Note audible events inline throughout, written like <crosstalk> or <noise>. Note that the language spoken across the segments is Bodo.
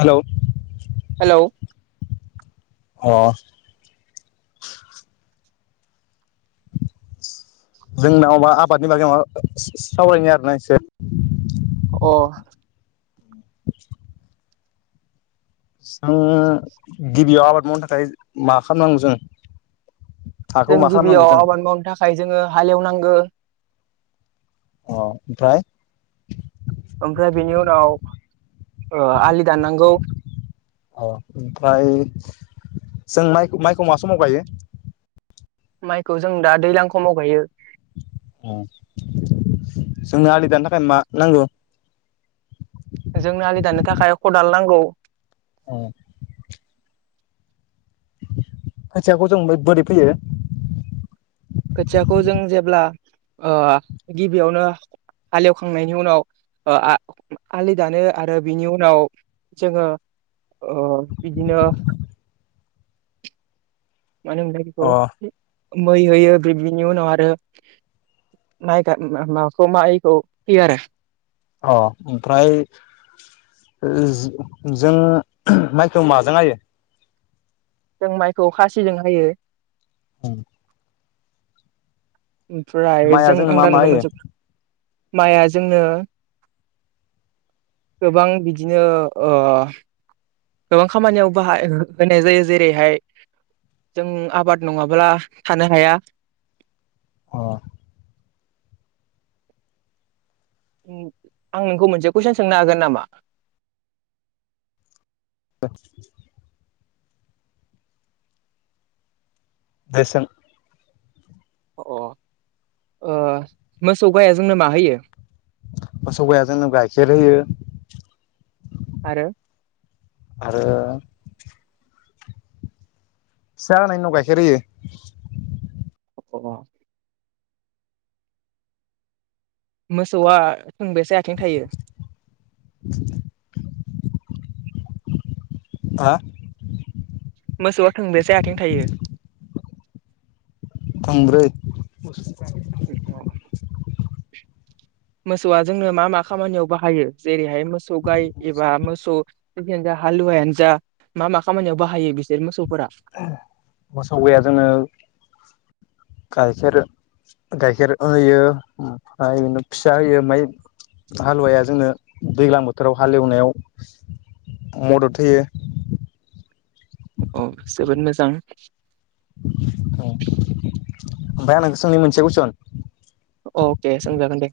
हेल'। हेलौ। अ। जोंनावबा आबादनि बागै मा सावरायनि आरोना एसे। अ। <inaudible> जों गिबियाव आबाद मावनो थाखाय मा खामनांगौ जों। हाखौ जों मा खालामनांगौ गिबियाव जों आबाद मावनो थाखाय जोङो हालेवनांगो। अ ओमफ्राय। ओमफ्राय बेनि उनाव ओ आलि दाननांगौ। अ ओमफ्राय जों माइ माइखौ माबा समाव गायो। माइखौ जों दा दैलां खमाव गायो। उ जोंनो आलि दानो थाखाय मा नांगौ। <inaudible> जोंनो आलि दाननो थाखाय खदाल नांगौ। औ। खोथियाखौ जों बोरै फैयो। खोथियाखौ जों जेब्ला ओ गिबियावनो। हाले एवखांनायनि उनाव आलि दानो आरो बिनि उनाव जोङो ओ बिदिनो मानो होना बेखौ अ मै होयो बिनि उनाव आरो माय मा मायखौ फोयो आरो अ ओमफ्राय जों माइखौ माजों हायो जों माइखौ खासिजों होयो उम ओमफ्राय माइआ जों जोंनो आं मा मा दान मोन होयो जोब माइआ जोंनो गोबां बिदिनो ओह गोबां खामानियाव बाहाय होनाय जायो। जेरैहाय जों आबाद नङाब्ला थानो हाया। अ आं नोंखौ मोनसे कुइसन सोंनो हागोन नामा? दे सों अ मोसौ गाया जोंनो माहोयो? मोसौ गाया जोंनो गाइखेर होयो। आरो आरो फिसा होनायनि उनाव गाइखेर होयो। अ मोसौआ थोंबेसे आथिं थायो। हा मोसौआ थोंबेसे आथिं थायो? थोंब्रै अ मोसौआ जोंनो मा मा खामानियाव बाहायो? जेरैहाय मोसौ गाय एबा मोसौ जाखियानो जा हालुवायानो जा मा मा खामानियाव बाहायो बिसोर मोसौफोरा मोसौ गाया जोङो गाइखेर गाइखेर होयो ओमफ्राय बिदिनो फिसा होयो ओमफाय हालुवाया जोंनो दैज्लां बोथोराव हालेवनायाव मदद होयो औ जोबोद मोजां ओमफ्राय आं नोंखौ नोंनि मोनसे कुइसन अके सोंजागोन दे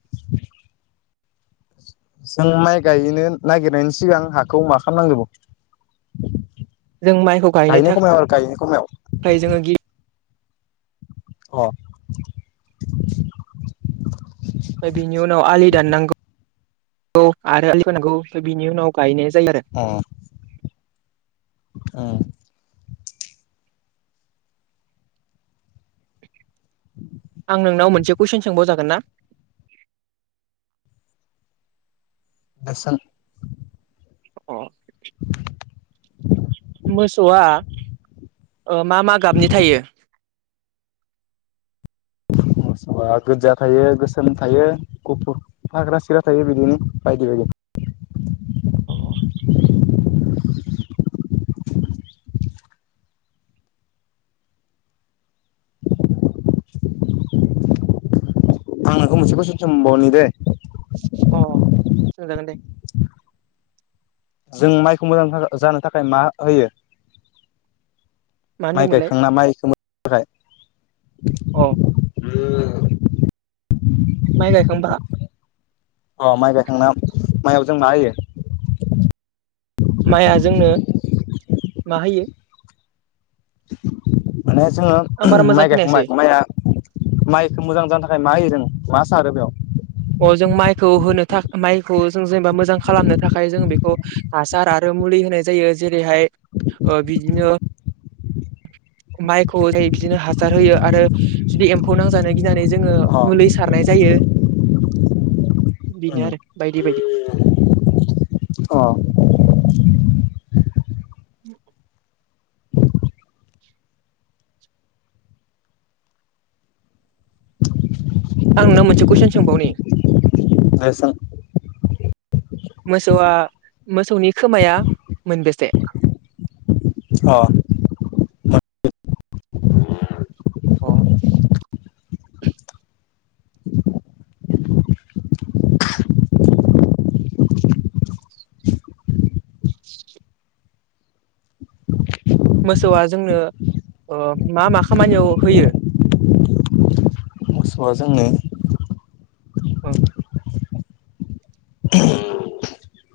<inaudible> जों माइ गायनो नागिरनायनि सिगां हाखौ मा खालामनांग्रोगौ? जों माइखौ गायनो खमायाव आरो गायनो थाखाय खमायाव जोङो गिबि अ बिनि उनाव आलि दाननांगौ आरो आलि खोनांगौ बिनि उनाव गायनो। गोन आरो औ आं नोंनाव मोनसे कुइसन सोंबाव जागोन ना। दे सों अ मोसौआ मा मा गाबनि थायो <inaudible> मोसौआ गोजा थायो गोसोम थायो गुफुर हाग्रा सिर्रा थायो बिदिनो बायदि बायदि। <inaudible> अ आं नोंखौ मोनसे कुइसन सोंबावनि दे अ सोंजागोन दे जों माइखौ मोजां जानो थाखाय मा होयो मा माइ होनदोंमोनलाय गायखांना माइ सोमोननो थाखाय औ माइ गायखांबा <unintelligible> ओ माइ गायखांना माइआव जों मा होयो माइया जोंनो मा होयो माने आं जोङो बारा मोजां माइ खोनायासै गायखांबाय माइया माइखौ मोजां जानो थाखाय मा होयो जों मा सारो बेयाव अ जों माइखौ होनो था माइखौ जों जेनेबा मोजां खालामनो थाखाय जों बेखौ हासार आरो मुलि होनाय जायो जेरैहाय ओ बिदिनो माइखौ जायो बिदिनो हासार होयो आरो जुदि एमफौ नांजानो गिनानै जोङो अ मुलि सारनाय जायो बिनो आरो अ बायदि बायदि अ <unintelligible> <unintelligible> आं नोंनाव मोनसे कुइसन सोंबावनि ए सों मोसौआ मोसौनि खोमाया मोनबेसे अ अ मोसौआ जोंनो ओ मा मा खामानियाव होयो <unintelligible> मोसौआ जोंनो ओं <unintelligible>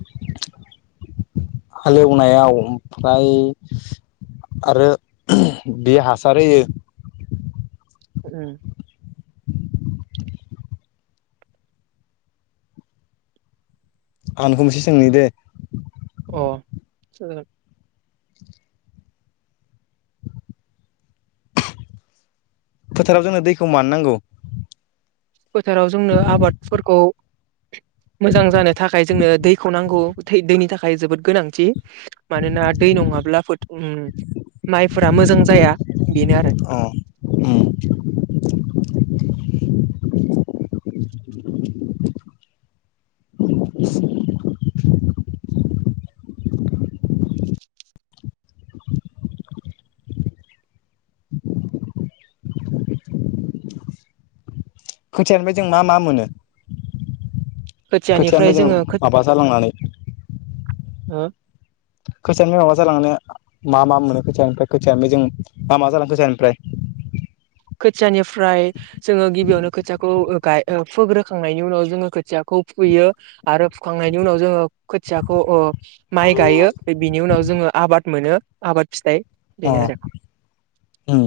हालेवनायाव ओमफ्राय आरो बे हासार होयो उम आं नोंखौ मोनसे सोंनि दे अ जागोन फोथाराव जोंनो दैखौ मानो नांगौ फोथाराव जोंनो आबादफोरखौ मोजां जानो थाखाय जोंनो दैखौ नांगौ दैनि थाखाय जोबोद गोनांथि मानोना दै नङाब्ला फोथ ओ माइफोरा मोजां जाया बेनो आरो औ उम <unintelligible> <unintelligible> खोथियानिफ्राय जों मा मा मोनो खोथियानिफ्राय जोङो खो जोंङो माबा जालांनानै <unintelligible> खोथियानो माबा जालांनो मा मा मोनो खोथियानिफ्राय खोथियानो बेजों मा मा जालाङो खोथियानिफ्राय <unintelligible> खोथियानिफ्राय जोङो गिबियावनो खोथियाखौ ओ गाय फोग्रोखांनायनि उनाव जोङो खोथियाखौ फुयो आरो फुखांनायनि उनाव जोङो खोथियाखौ ओ माइ गायो बिनि उनाव जोङो आबाद मोनो आबाद फिथाइ अ बेनो आरो उम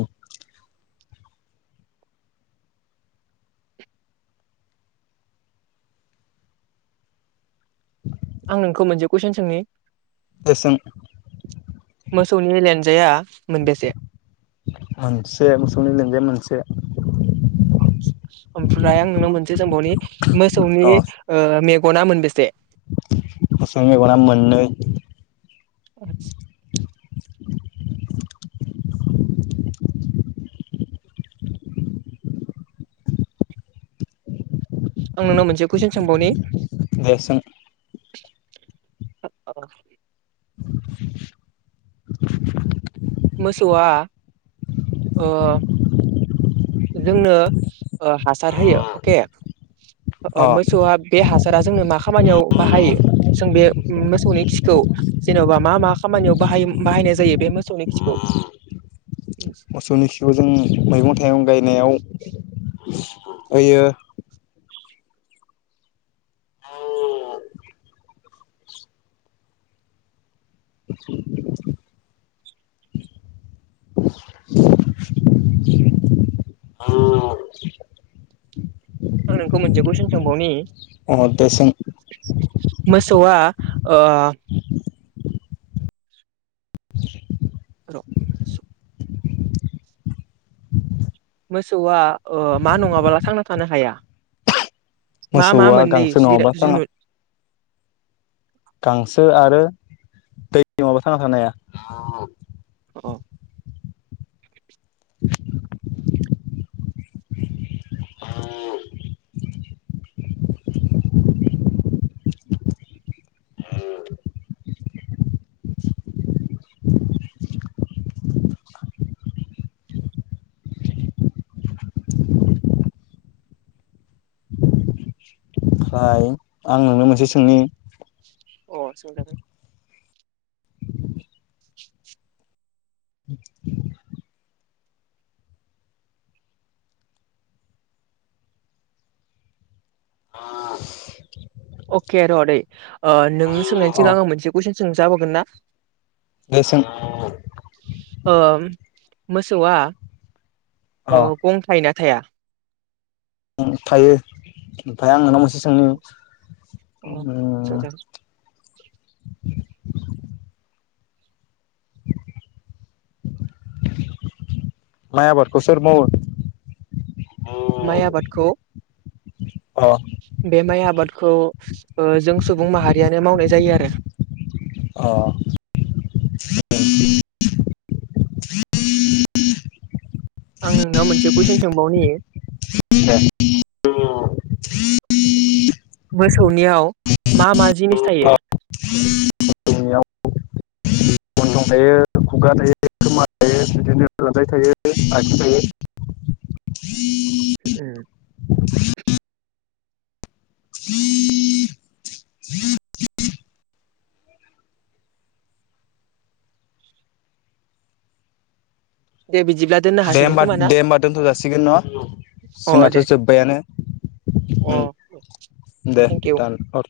आं नोंखौ मोनसे कुइसन सोंनि दे‌ सों मोसौनि लानजाइया मोनबेसे मोनसे मोसौनि लानजाइया मोनसे ओमफ्राय आं नोंनाव मोनसे सोंबावनि मोसौनि ओ मेग गना मोनबेसे? मोसौनि मेगना मोननै। आतसा। <inaudible> आं नोंनाव मोनसे कुइसन सोंबावनि? दे सों। <inaudible> मोसौवा ओ जोंनो ओ हासार होयो अके। अ ओ मोसौआ बे हासारा जोंनो माख खामानियाव बाहायो जों बे मोसौनि खिखौ जेन'बा मा मा खामानियाव बाहायो बाहायनाय जायो बे मोसौनि खिखौ? <inaudible> मोसौनि खिखौ जों मैगं थाइगं गायनायाव होयो। <inaudible> <inaudible> आं नोंखौ मोनसे कुइसन सोंबावनि? अ दे सों। ओ‌ र सौ मोसौआ ओ मा नङाबाला थांना थानो हाया? मा मा मोसौआ मोननै गांसो जिरा नङाबा थांआ जुनुद गांसो आरो दै नङाबा थांना थानो हाया। अ <inaudible> <inaudible> <inaudible> ओमफ्राय आं नोंनो मोनसे सोंनि? अ सोंजागोन। <inaudible> <inaudible> <inaudible> अके र' दैे ओ नों सोंनायनि अ सिगां आङो मोनसे कुइसन सोंजाबावगोन ना? दे सों ओम मोसौआ अ ओ गं थायो ना थाया? गं थायो ओमफ्राय आं नोंनाव मोनसे सों अ जोंङो ओ सोंजागोन माय आबादखौ सोर मावो? माइ आबादखौ अ बे माइ आ बादखौ ओ जों सुबुं माहारियानो मावनाय जायो आरो। अ। आं नोंनाव मोनसे कुइसन सोंबावनि? <inaudible> मोसौनियाव मा मा जिनिस थायो? <inaudible> खुगा थायो, खोमा थायो। बिदिनो लान्जाय थायो, आसि थायो। ओ <inaudible> दे बिदि दे होमबा दे होमबा दोनथ' जासिगोन न' अ जोंनाथ' दे जोब्बायानो। अ दे थेंक इउ दानहर